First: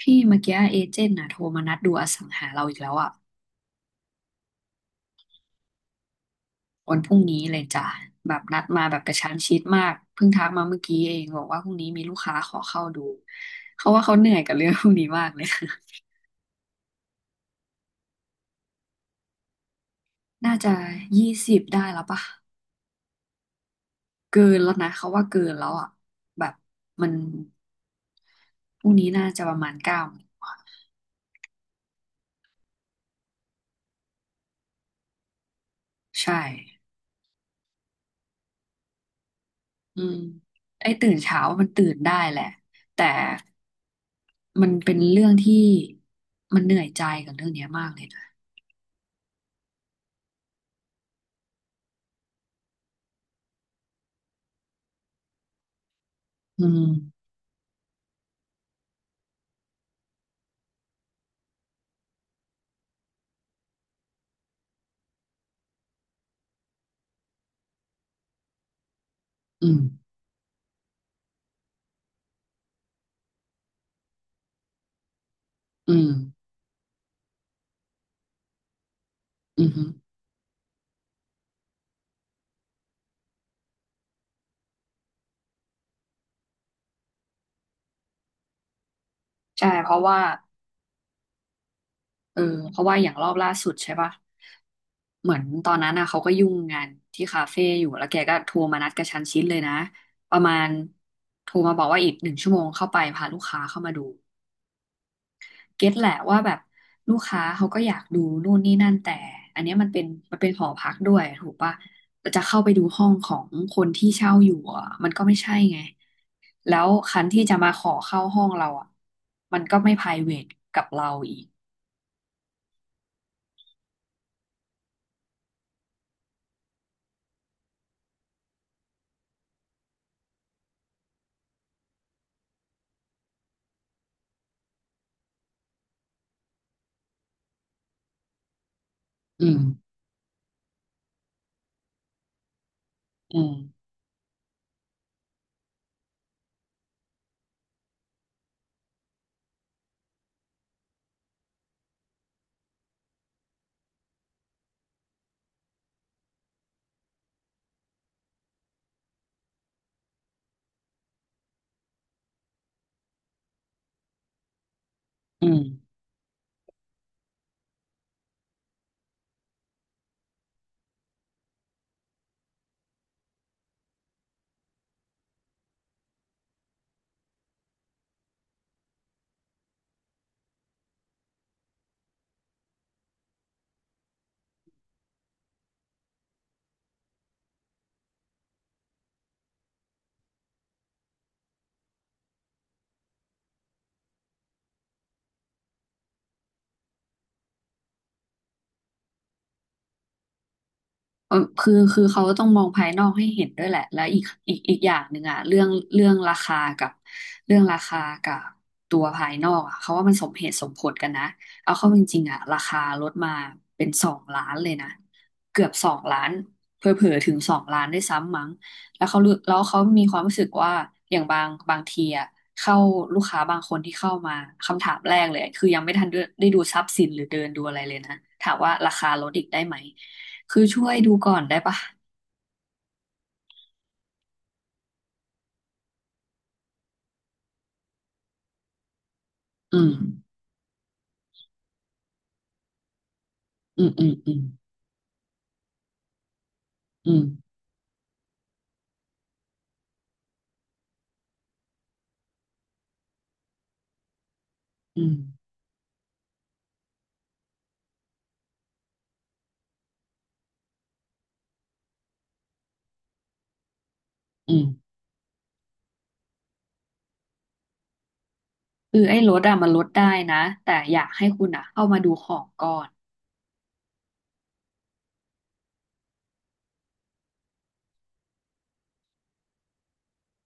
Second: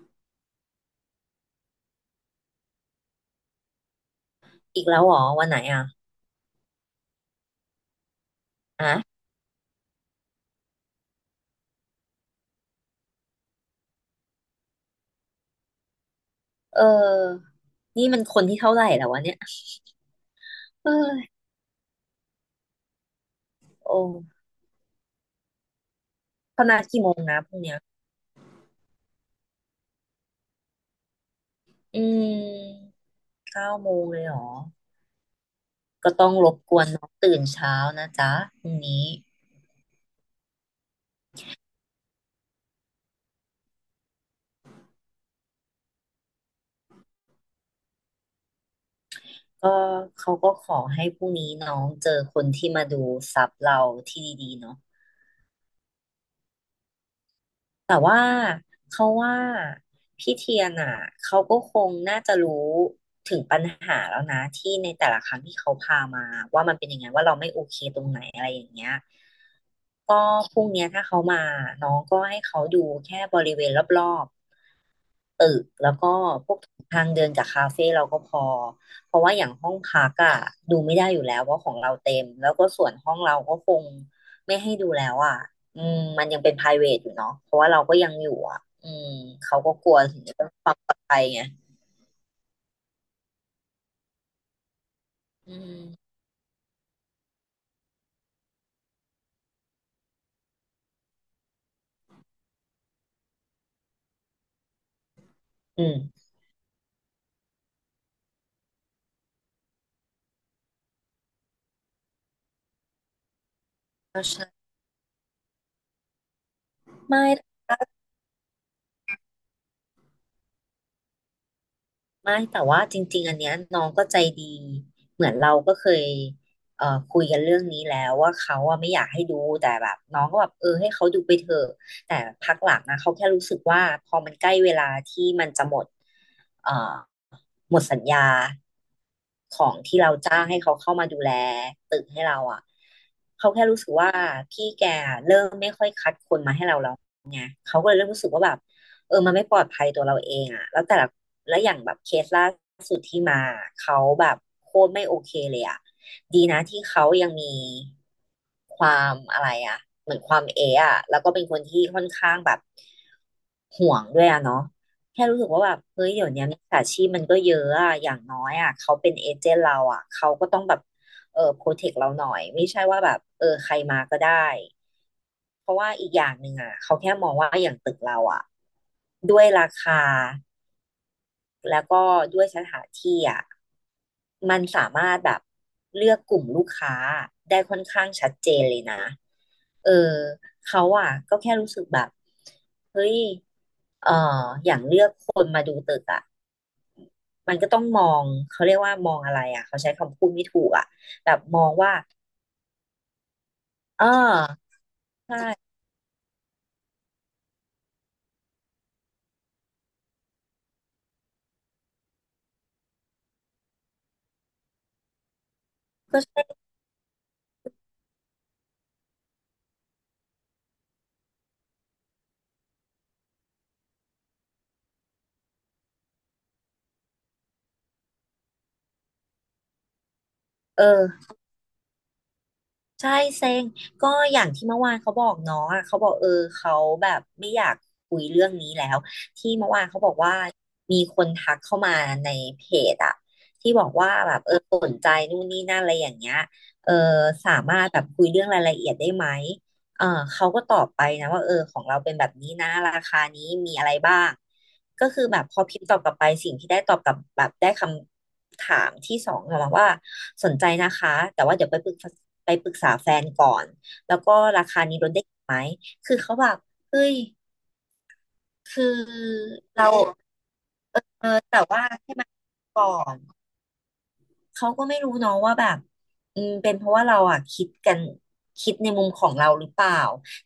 พี่เมื่อกี้เอเจนต์น่ะโทรมานัดดูอสังหาเราอีกแล้วอ่ะอีกแล้วเหรอวันไหนอ่ะวันพรุ่งนี้เลยจ้ะแบบนัดมาแบบกอ่ะระชั้นชิดมากเพิ่งทักมาเมื่อกี้เองบอกว่าพรุ่งนี้มีลูกค้าขอเข้าดูเขาว่าเขาเหนื่อยกับเรื่องพวกนี้มากเลย เออ นี่มันคนที่เท่าไหร่แล้ววะเนี่ย น่าจะเออ20ได้แล้วปะโอ้เกินแล้วนะเขาว่าเกินแล้วอ่ะแบบเขานัดกี่มัโมนงนะพรุ่งเนี้ยพรุ่งนี้น่าจะประมาณ9อืมเก้าโมงเลยเหรอก็ต้อใช่งรบกวนน้องตื่นเช้านะจ๊ะพรุ่งนี้อืมไอ้ตื่นเช้ามันตื่นได้แหละแต่มันเป็นเรื่องที่มันเหนื่อยใจกับเรื่องเนี้ยมากเลยนะ ก็เขาก็ขอให้พรุ่งนี้น้องเจอคนที่มาดูซับเราที่ดีๆเนาะ อืม แต่ว่าเขาว่าพี่เทียนอ่ะเขาก็คงน่าจะรู้ถึงปัญหาแล้วนะที่ในแต่ละครั้งที่เขาพามาว่ามันเป็นยังไงว่าเราไม่โอเคตรงไหนอะไรอย่างเงี้ยอืม ก็พรุ่งเนี้ยถ้าเขามาน้องก็ให้เขาดูแค่บริเวณรอบ ตึกแล้อืวก็ม พวกทางเดินกับคาเฟ่เราก็พอเพราะว่าอย่างอืห้มองฮึพักอะดูไม่ได้อยู่แล้วเพราะของเราเต็มแล้วก็ส่วนห้องเราก็คงไม่ให้ดูแล้วอะอืมมันยังเป็น private อยู่เนาะเพราะว่าเราก็ยังอยู่อะอืมเขาใช่ ก็กเพลัวราะถึว่างเรื่องความปลอดภัยไงเออเพราะว่าอย่างรอบล่าสุดใช่ปะ เหมือนอืตอนมนั้นน่ะเขาก็ยุ่งงานที่คาเฟ่อยู่ แล้วแกก็โทรมานัดกระชั้นชิดเลยนะ ประมาณโทรมาบอกว่าอีก1 ชั่วโมงเข้าไปพาลูกค้าเข้ามาดู เก็อืตแหละมว่าแบบลูกค้าเขาก็อยากดูนู่นนี่นั่นแต่อันเนี้ยมันเป็นมันเป็นหอพักด้วยถูกปะจะเข้าไปดูห้องของคนที่เช่าอไมยู่อ่ะมันก็ไม่ใช่ไงแล้วคันที่่ จะมาขอเข้าห้องเราอ่ะมันก็ไม่ private กับเราอีกไม่แต่ว่าจริงๆอันเนี้ยน้องก็ใจดีเหมือนเราก็เคยคุยกันเรื่องนี้แล้วว่าเขาอะไม่อยากให้ดูแต่แบบน้องก็แบบเออให้เขาดูไปเถอะแต่พักหลังนะเขาแค่รู้สึกว่าพอมันใกล้เวลาที่มันจะหมดเอ่อหมดสัญญาอืมของที่เราจ้างให้เขาเข้ามาดูแลตึกให้เราอะอืเขามแค่รู้สึกว่าพี่แกเริ่มไม่ค่อยคัดคนมาให้เราแล้วไงเขาก็เลยเริ่มรู้สึกว่าแบบ เออมันไม่ปลอดภัยตัวเราเองอะแล้วแต่ละแล้วอย่างแบบเคสล่าสุดที่มาเขาแบบโคตรไม่โอเคเลยอะดีนะที่เขายังมีความอะไรอะเหมือนความเอะอะแล้วก็เป็นคนที่ค่อนข้างแบบ ห่วงด้วยอะเนาะแค่รู้อืสึกม ว่าแบบเฮ้ยเดี๋ยวนี้ยมิจฉาชีพมันก็เยอะอะอย่างน้อยอะเขาเป็นเอเจนต์เราอะเขาก็ต้องแบบเออโปรเทคเราหน่อยไม่ใช่ว่าแบบเออใครมาก็ได้เพราะว่าอีกอย่างหนึ่งอะเขาแค่มองว่าอย่างตึกเราอะด้วยราคาแล้วก็ด้วยสถานที่อะมันสามารถแบบเลือกกลุ่มลูกค้าได้ค่อนข้างชัดเจนเลยนะเออเขาอะก็แค่รู้สึกแบบเฮ้ย เอ่ออย่างเลือกคนมาดูตึกอ่ะมันก็ต้องมอง เขาเรียกว่ามองอะไรอ่ะเขาใช้คำพูดไม่ถูกอ่ะแบเออบมอคืงอว่าคือเขาต้องมองภายนอกให้เห็นด้วยแหละแลเอวอีกอีกออีกอย่างหนึ่งอะเรื่องใช่เรื่องราคากับเรื่องราคากับตัวภายนอกอะเขาว่ามันสมเหตุสมผลกันนะเอาเข้าจริงๆอะราคาลดมาเป็นสองล้านเลยนะเกือบสองก็ล้านใช่เผลอๆถึงสองล้านด้วยซ้ำมั้งแล้วเขารู้แล้วเขามีความรู้สึกว่าอย่างบางทีอะเข้าลูกค้าบางคนที่เข้ามาคำถามแรกเลยคือยังไม่ทันได้ดูทรัพย์สินหรือเดินดูอะไรเลยนะถามว่าราคาลดอีกได้ไหม คือช่เอวยอดูก่อนได้ปะใช่เซ็งก็อย่างที่เมื่อวานเขาบอกน้องอ่ะเขาบอกเออเขาแบบไม่อยากคุยเรื่องนี้แล้วที่เมื่อวาอืนมเขาบอกว่ามีคนทักเข้ามาในเพจอ่ะที่บอือมกอืว่ามอืแบมบเออสนใจนู่นนี่นั่นอะไรอย่างเงี้ยเอออืมสามารถแบบคุยเรื่องรายละเอียดได้ไหม เออเขาก็ตอบไปนะว่าเออของเราเป็นแบบนี้นะราคานี้มีอะไรบ้างอืก็มคือแบบพอพิมพ์ตอบกลับไปสิ่งที่ได้ตอบกลับแบบได้คำถามที่สองกลับมาว่าสนใจนะคะแต่ว่าเดี๋ยวไปปรึกษาแฟนก่อนแล้วก็อืมราคานี้ลดได้อีกไหมคือเขาแบบเฮ้ยคือคือไอ้ลดอะมันลดเราได้นะแต่อยากให้เออคุณแต่อะว่าเข้ามาดูให้มัขนองก่อก่อนน เขาก็ไม่รู้เนาะว่าแบบอืมเป็นเพราะว่าเราอ่ะคิดในมุมของเราหรือเปล่า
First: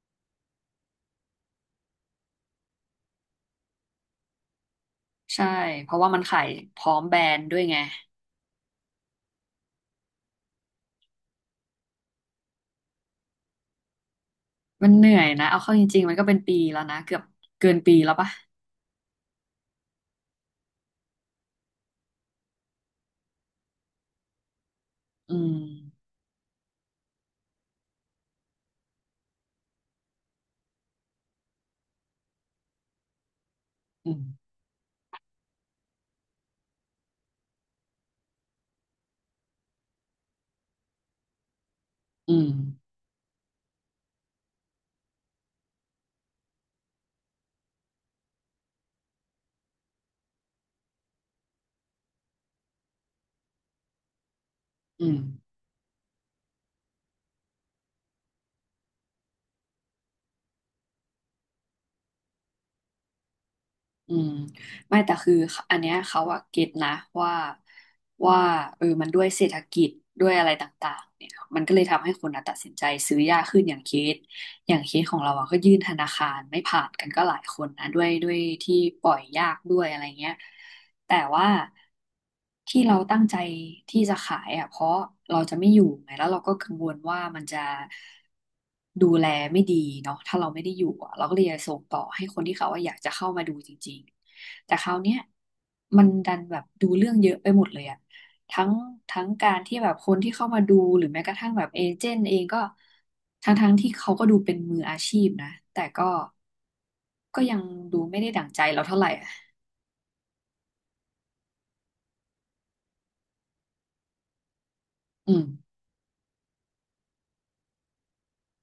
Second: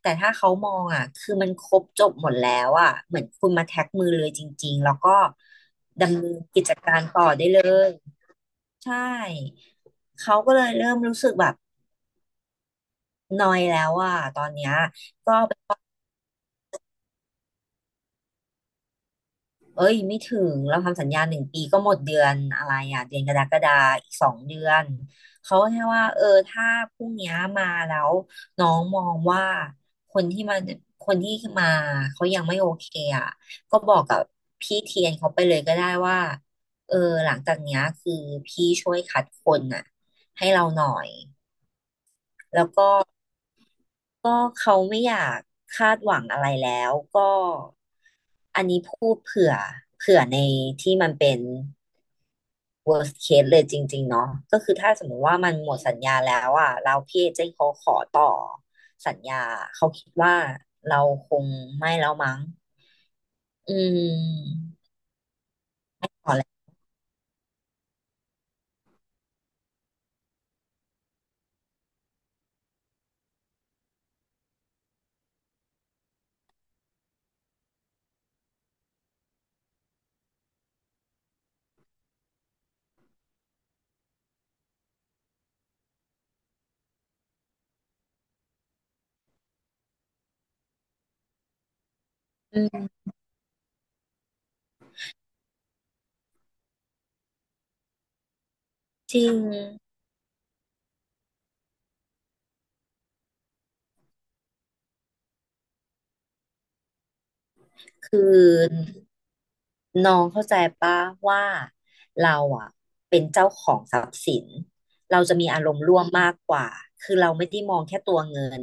แต่ถ้าเขามองอ่ะคือมันครบจบหมดแล้วอ่ะเหมือนคุณมาแท็กมือเลยจริงๆแล้วก็ใช่เพราะว่าดำมันเนินขายกิจพร้อกามรแบรต่อนได้ด์ด้วเลยไงยใช่เขาก็เลยเริ่มรู้สึกแบบนอยแล้วอ่ะตอนเนี้ยมันเหนื่อยก็นะไป เอาเข้าจริงๆมันก็เป็นปีแล้วนะเกือบเกินปีแล้วปะเอ้ยไม่ถึงเราทำสัญญาหนึ่งปีก็หมดเดือนอะไรอ่ะเดือนกรกฎาอีกสองเดือนอืเขามแค่ว่าเออถ้าพรุ่งเนี้ยมาแล้วน้องมองว่าคนที่มาคนที่มาเขายังไม่โอเคอ่ะก็บอกอืกับมพี่เทียนเขาไปเลยก็ได้ว่าเออหลังจากเนี้ยคือพี่ช่วยคัดคนน่ะให้เราหน่อยอืมก็เขาไม่อยากคาดหวังอะไรแล้วก็ อันนี้พูดเผื่อในที่มันเป็น worst case เลยจริงๆ เนาะก็คือถ้าสอืมมม ติว่ามันหมดสัญญาแล้วอ่ะเราพี่เอเจนต์เขาขอต่อสัญญา เขาคิดว่าเราคงไม่แล้วมั้งอือืมมไม่แต่คืออันเนี้ยเขาอะเก็ตนะว่าว่าเออมันด้วยเศรษฐกิจด้วยอะไรต่างๆเนี่ยมันก็เลยทำให้คนอะตัดสินใจซื้อยากขึ้นอย่างเคสอย่างเคสของเราอะก็ยื่นธนาคารไม่ผ่านกันก็หลายคนนะด้วยที่ปล่อยยากด้วยอะไรเงี้ย แต่ว่าที่เราตั้งใจที่จะขายอ่ะเพราะเราจะไม่อยู่ไงแล้วเราก็กังวลว่ามันจะดูแลไม่ดีเนาะถ้าเราไม่ได้อยู่อ่ะเราก็เลยจะส่งต่อให้คนที่อืเขาว่าอยากม จะเข้ามาดูจริงๆแต่คราวเนี้ยมันดันแบบดูเรื่องเยอะไปหมดเลยอ่ะทั้งจทั้ริงง การที่แบบคนที่เข้ามาดูหรือแม้กระทั่งแบบเอเจนต์เองก็ทั้งที่เขาก็ดูเป็นมืออาชีพนะแต่ก็ยังดูไม่ได้ดั่งใจเราเท่าไหร่อ่ะน้องเข้าใจปะว่าเราอ่ะเป็นเจ้าของทรัพย์สินเราอืจะมมีอารมณ์ร่วมมากกว่าคือเราไม่ได้มองแค่ตัวเงิน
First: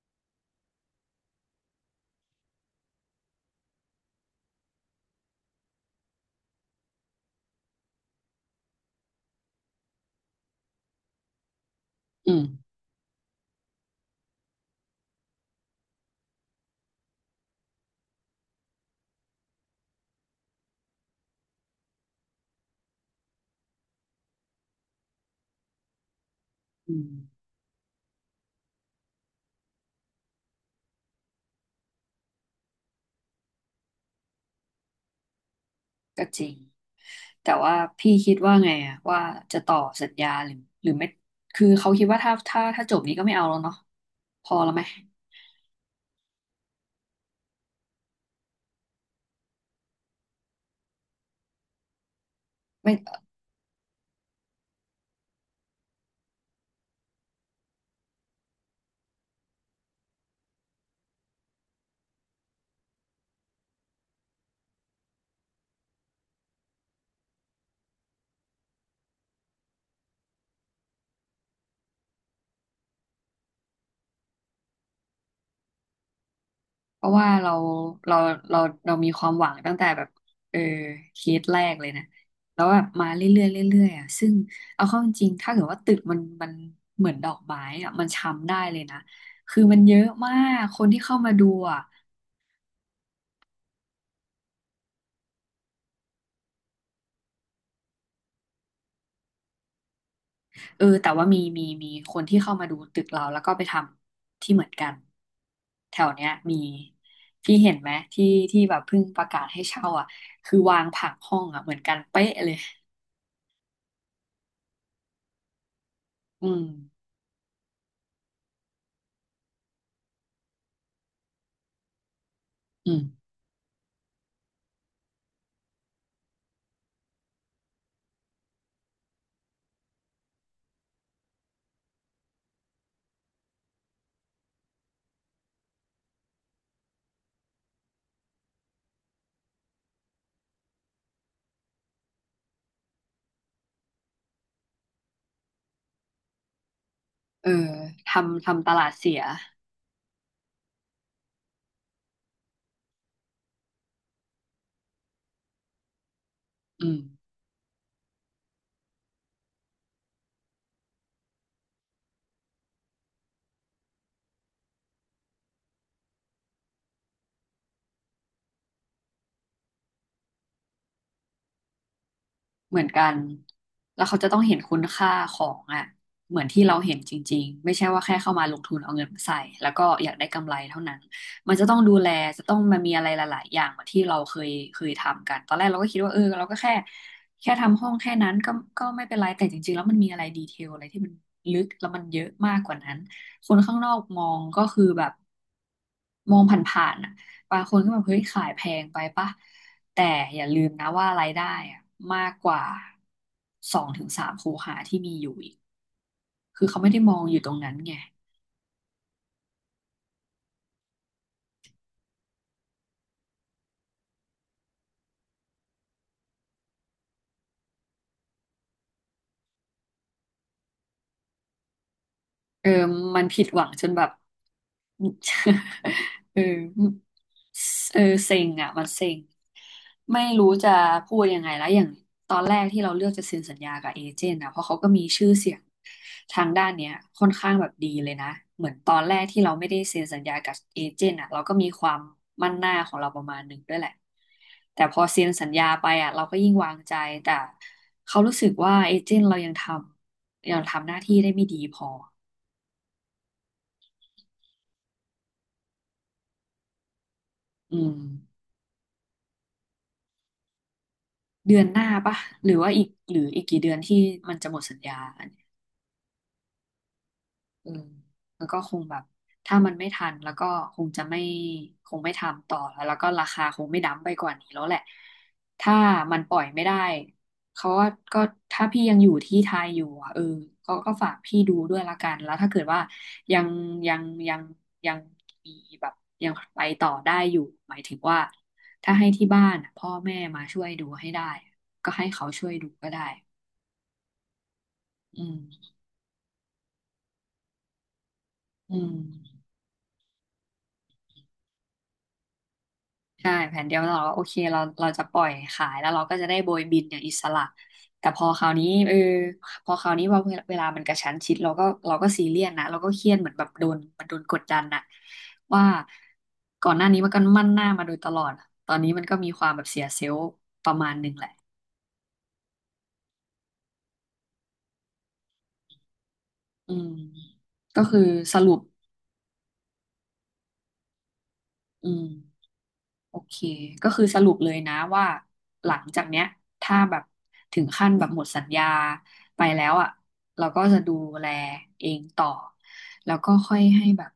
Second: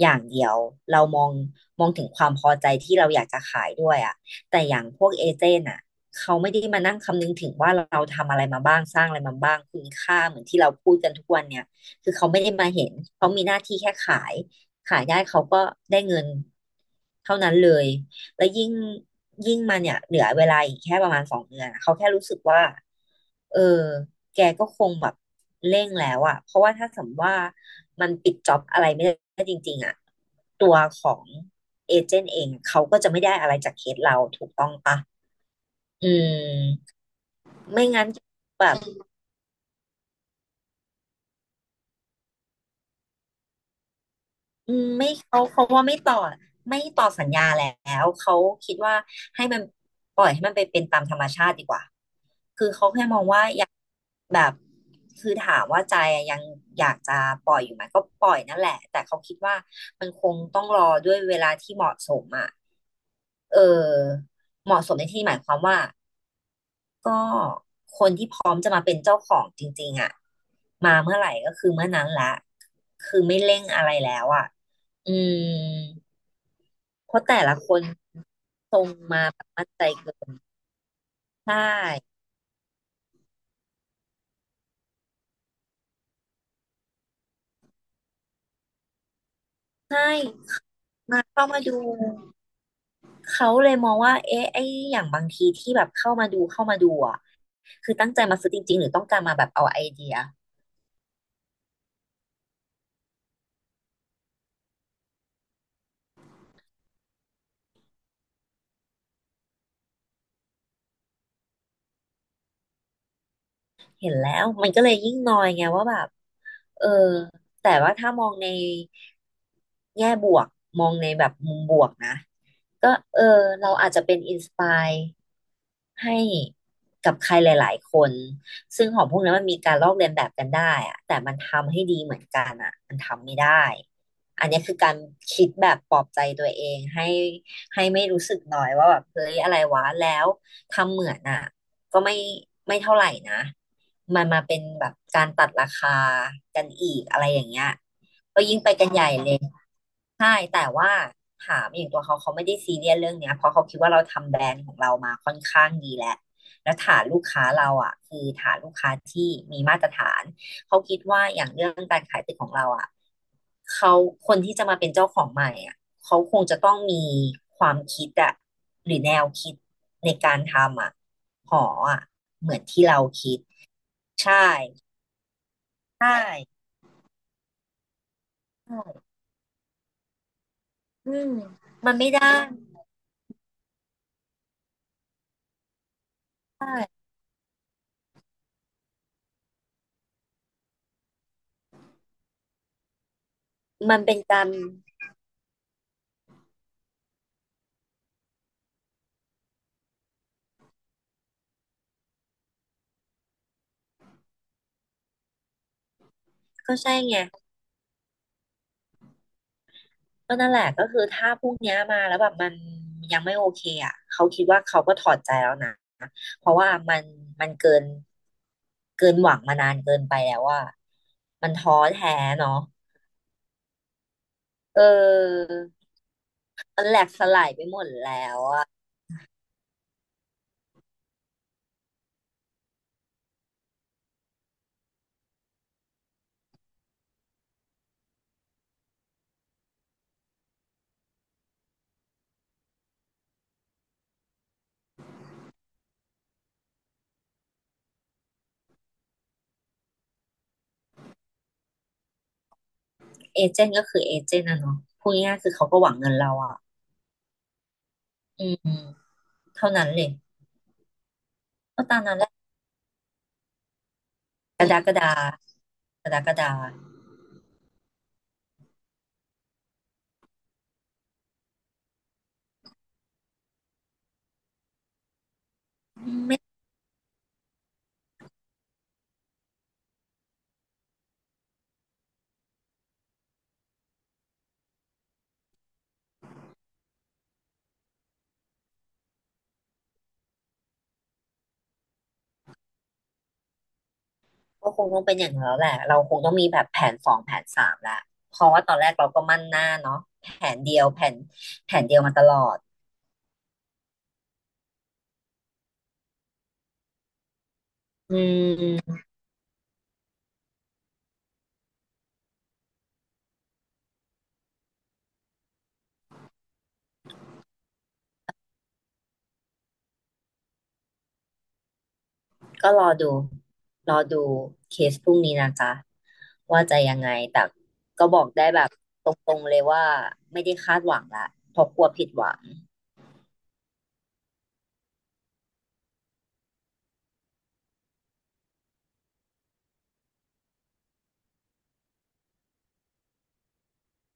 อย่างเดียวเรามองถึงความพอใจที่เราอยากจะขายด้วยอ่ะแต่อย่างพวกเอเจนต์อ่ะเขาไม่ได้มานั่งคำนึงถึงว่าเราทำอะไรมาบ้างสร้างอะไรมาบ้างคุณค่าเหมือนที่เราพูดกันทุกวันเนี่ยคือเขาอืไม่ม ได้มาเห็นเขามีหน้าที่แค่ขายขายได้เขาก็ได้เงินเท่านั้นเลย แล้วยิ่งมาเนี่ยเหลือเวลาอีกแค่ประมาณ2 เดือนอะเขาแค่รู้สึกว่าเออแกก็คงแบบเร่งแล้วอะเพราะว่าถ้าอืสมมมติว่ามันปิดจ็อบอะไรไม่ได้จริงๆอะตัวของเอเจนต์เองเขาก็จะไม่ได้อะไรจากเคสเราถูกต้องปะอืก็จริงมแต่ว่าไม่งั้นพี่คิดว่าแบไงบอะว่าจะต่อสัญญาหรือหรือไม่คือเขาคิดว่าถ้าจบนี้ก็ไม่เอาแล้วเนาะพอแล้วอืไหมมไม่เขาว่าไม่ต่อไม่ต่อสัญญาแล้วเขาคิดว่าให้มันปล่อยให้มันไปเป็นตามธรรมชาติดีกว่า ไม่อยากแบบคือถามว่าใจอะยังอยากจะปล่อยอยู่ไหมก็ปล่อยนั่นแหละแต่เขาคิดว่ามันคงต้องรอด้วยเวลาที่เหมาะสมอ่ะเออเหมาะสมในที่นี้หมายความว่าก็คนที่พร้อมจะมาเป็นเจ้าของจริงๆอ่ะมาเมื่อไหร่ก็คือเมื่อนั้นละคือไม่เร่งอะไรแล้วอ่ะอืมเพเพราะราะว่าแต่ละคนเราเราทรงเรามีคมาวามแบหบวังมั่นตั้งใจแต่แบบเกินเออเคสใชแรกเลยนะ่แล้วแบบมาเรื่อยๆเรื่อยๆอ่ะซึ่งเอาเข้าจริงๆถ้าเกิดว่าตึกมันมันเหมือนดอกไม้อ่ะมันช้ำได้เลยนะคือมันเยใช่อะมากคนที่เข้ามามาดูเข้ามาดู อ่ะ เขาเลยมองว่าเอ๊ะไอ้อย่างบางทีที่แบบเข้ามาดูอ่ะคือตั้งใจมาซื้อจริงๆหรือต้องการมาแบบเอาไอเดีย เออแต่ว่ามีคนที่เข้ามาดูตึกเราแล้วก็ไปทำที่เหมือนกันแถวเนี้ยมีพี่เห็นไหมที่แบบเพิ่งประกาศให้เช่าอ่ะคือวางผังห้องอ่ะเหมือนกันเป๊ะเลยเห็นแล้วมันก็เลยยิ่งนอยไงว่าแบบอืมเออแต่ว่าถ้ามองในแง่บวกมองในแบบมุมบวกนะอืก็มเออเราอาจจะเป็นอินสปายให้กับใครหลายๆคนซึ่งของพวกนั้นมันมีการลอกเลียนแบบกันได้อะแต่มันทำให้ดีเหมือนกันอะมันทำไม่ได้อันนี้คือการคิดแบบปลอบใจตัวเองให้ไม่รู้สึกน้อยว่าแบบเฮ้ยอะไรวะแล้วทำเหมือนอะก็ไม่เท่าไหร่นะ มันมาเป็นแบบการตัดราคากันอีกอะไรอเอย่างอเงี้ยก็ทำยิ่งทำตไปกัลานดใหญ่เสียเลย ใช่ แต่ว่าถามอย่างตัวเขาเขาไม่ได้ซีเรียสเรื่องเนี้ยเพราะเขาคิดว่าเราทำแบรนด์ของเรามาค่อนข้างดีแล้วแล้วอืม ฐานลูกค้าเราอ่ะคือฐานลูกค้าที่มีมาตรฐานเขาคิดว่าอย่างเรื่องการขายตึกของเราอ่ะเขาคนที่จะมาเป็นเจ้าของใหม่อ่ะเขาคงจะต้องมีความคิดอ่ะหรือแนวคิดในการทำอ่ะหออ่ะเหมือนเหมืที่อนเรากันคิดแล้วเขาจะต้องใช่ เห็นคุณค่าของอ่ะใชเหมือนที่่เราเห็นจริงๆไม่ใช่ว่าแค่เข้ามาลงทุใช่นเอาเงินมาใส่แล้วก็อยากได้กำไรเท่านั้นอืมมันจะต้องมัดูนแลไม่ได้จะต้องมันมีอะไรหลายๆอย่างเหมือนที่เราเคยทำกันตอนแรกเราก็คิดว่าเออเราก็แค่ใช่แค่ทำห้องแค่นั้นก็ก็ไม่เป็นไรแต่จริงๆแล้วมันมีอะไรดีเทลอะไรที่มันลึกแล้วมันเยอะมากกว่านั้นคนข้างนอมักนเป็มนองการก็คือแบบมองผ่านๆอ่ะบางคนก็แบบเฮ้ยขายแพงไปปะ แต่อย่าลืมนะว่ารายได้อะมากกว่า2-3 คูหาที่มีอยู่อีกคือก็เขาไม่ใช่ได้มไงองอยู่ตรงนั้นไงก็นั่นแหละก็คือถ้าพวกเนี้ยมาแล้วแบบมันยังไม่โอเคอ่ะเขาคิดว่าเขาก็ถอดใจแล้วนะเพราะว่ามันเกินหวังมานานเกินไปแล้วว่ามันท้อแท้เนาะเออมันผิดหวังจนแบบ เออ เอมันแหลอกสลายไปหมดเออแล้เซ็วงอะอ่ะมันเซ็งไม่รู้จะพูดยังไงแล้วอย่างตอนแรกที่เราเลือกจะเซ็นสัญญากับเอเจนต์นะเพราะเขาก็มีชื่อเสียง ทางด้านเนี้ยค่อนข้างแบบดีเลยนะเหมือนตอนแรกที่เราไม่ได้เซ็นสัญญากับเอเจนต์อ่ะเราก็มีความมั่นหน้าของเราประมาณหนึ่งด้วยแหละแต่พอเซ็นสัญญาไปอ่ะเราก็ยิ่งวางใจแต่เขารู้สึกว่าเอเจนต์เรายังทำหน้าที่ได้ไม่ดีพอเอเจนต์ก็คือเอเจนต์นะเนาะพูดง่ายๆคือเขาก็หวังเงินเราอ่ะอืมอืมเท่านั้นเลยเดือนหก็น้าตามนั้ปะนแหละ หรือว่าอีกกี่เดือนที่มันจะหมกดสัรญกญา ฎากรกฎาอืมแล้วก็คงแบบถ้ามันไม่ทันแล้วก็คงจะไม่คงไม่ทำต่อแล้ว แล้วก็ราคาคงไม่ดั้มไปกว่านี้แล้วแหละ ถ้ามันปล่อยไม่ได้เขาก็ก็ถ้าพี่ยังอยู่ที่ไทยอยู่อ่ะเออเขาก็ฝากพี่ดูด้วยละกันแล้วถ้าเกิดว่ายังยังยังยังมีแบบยังไปต่อได้อยู่หมายถึงว่าถ้าให้ที่บ้านอะพ่อแม่มาช่วยดูให้ได้ ก็ให้เขาช่วยดูก็ได้ก็คงต้องเป็นอือย่ามงนั้นแล้วแหละเราคงต้องมีแบบแผน 2 แผน 3ละเพราะว่าตอือนแรม กเราก็มั่นหน้าเนาะแผนเดียวแผนแผนเดียวมาตลอดใช่แผนเดียวเราก็โอเคเราจะปล่อยขายแล้วเราก็จะได้โบยบินอย่างอิสระแต่อืพอคราวนี้เอมอพอคราวนี้ว่าเวลามันกระชั้นชิดเราก็ซีเรียสนะเราก็เครียดเหมือนแบบโดนกดดันน่ะว่าก่อนหน้านี้มันก็มั่นหน้ามาโดยตลอดตอนนี้มันก็มีความแบบเสียเซลล์ประมาณหนึ่งแหละก็รอดูเคสพรุ่งนี้นะจ๊ะว่าอืจะมยังไงแต่ก็คือก็บอกสได้รุปแบบตรงๆเลยว่าไม่ได้คาดหวังละเพราะกลัอืวม ผิดหวังโอเคก็คือสรุปเลยนะว่าหลังจากเนี้ยถ้าแบบถึงขั้นแบบหมดสัญญาไปแล้วอ่ะเราก็จะดูแลเองต่อแล้วก็ค่อยให้แบบ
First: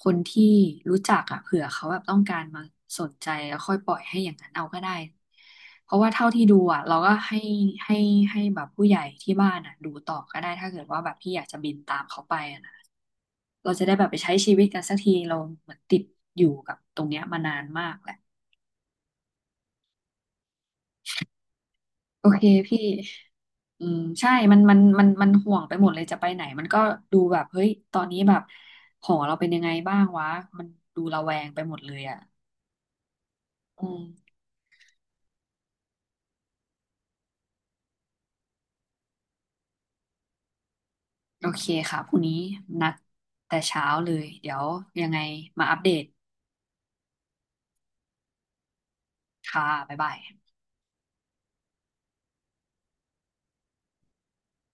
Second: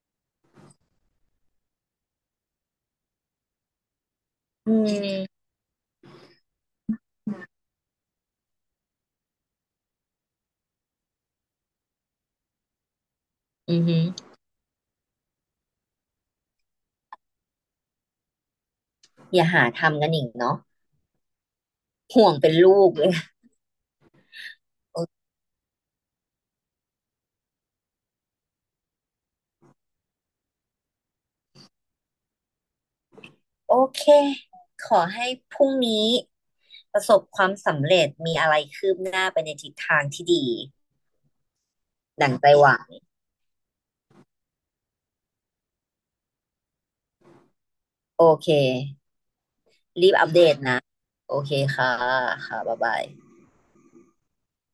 คนที่รู้จักอ่ะเผื่อเขาแบบต้องการมาสนใจแล้วค่อยปล่อยให้อย่างนั้นเอาอืก็มได้เพราะว่าเท่าที่ดูอ่ะเราก็ให้ให้แบบผู้ใหญ่ที่บ้านอ่ะดูต่อก็ได้ถ้าเกิดว่าแบบพี่อยากจะบินตามเขาไปอ่ะนะเราอืจะอได้หืแบอบไปใช้ชีวิตกันสักทีเราเหมือนติดอยู่กับตรงเนี้ยมานานมากแหละ อย่าหาทำกันอีกเนาะโอห่วงเคเป็นลูพี่กเลยเออ อืมใช่มันห่วงไปหมดเลยจะไปไหนมันก็ดูแบบเฮ้ยตอนนี้แบบหอเราเป็นยังไงบ้างวะมันดูระแวงไปหมดเลยอ่ะโออืมเค ขอให้พรุ่งนี้ประสบความสำเร็จ มีอะไรคืบหน้าไปในทิศทางที่ดีโอเคค่ะพรุ่งดั่นี้งใจหวังนัดแต่เช้าเลยเดี๋ยวยังไงมาอัปเดตโอเค ค่ะบ๊ายรีบาบยอัปเดตนะ โอเคค่ะค่ะ บ๊ายบาย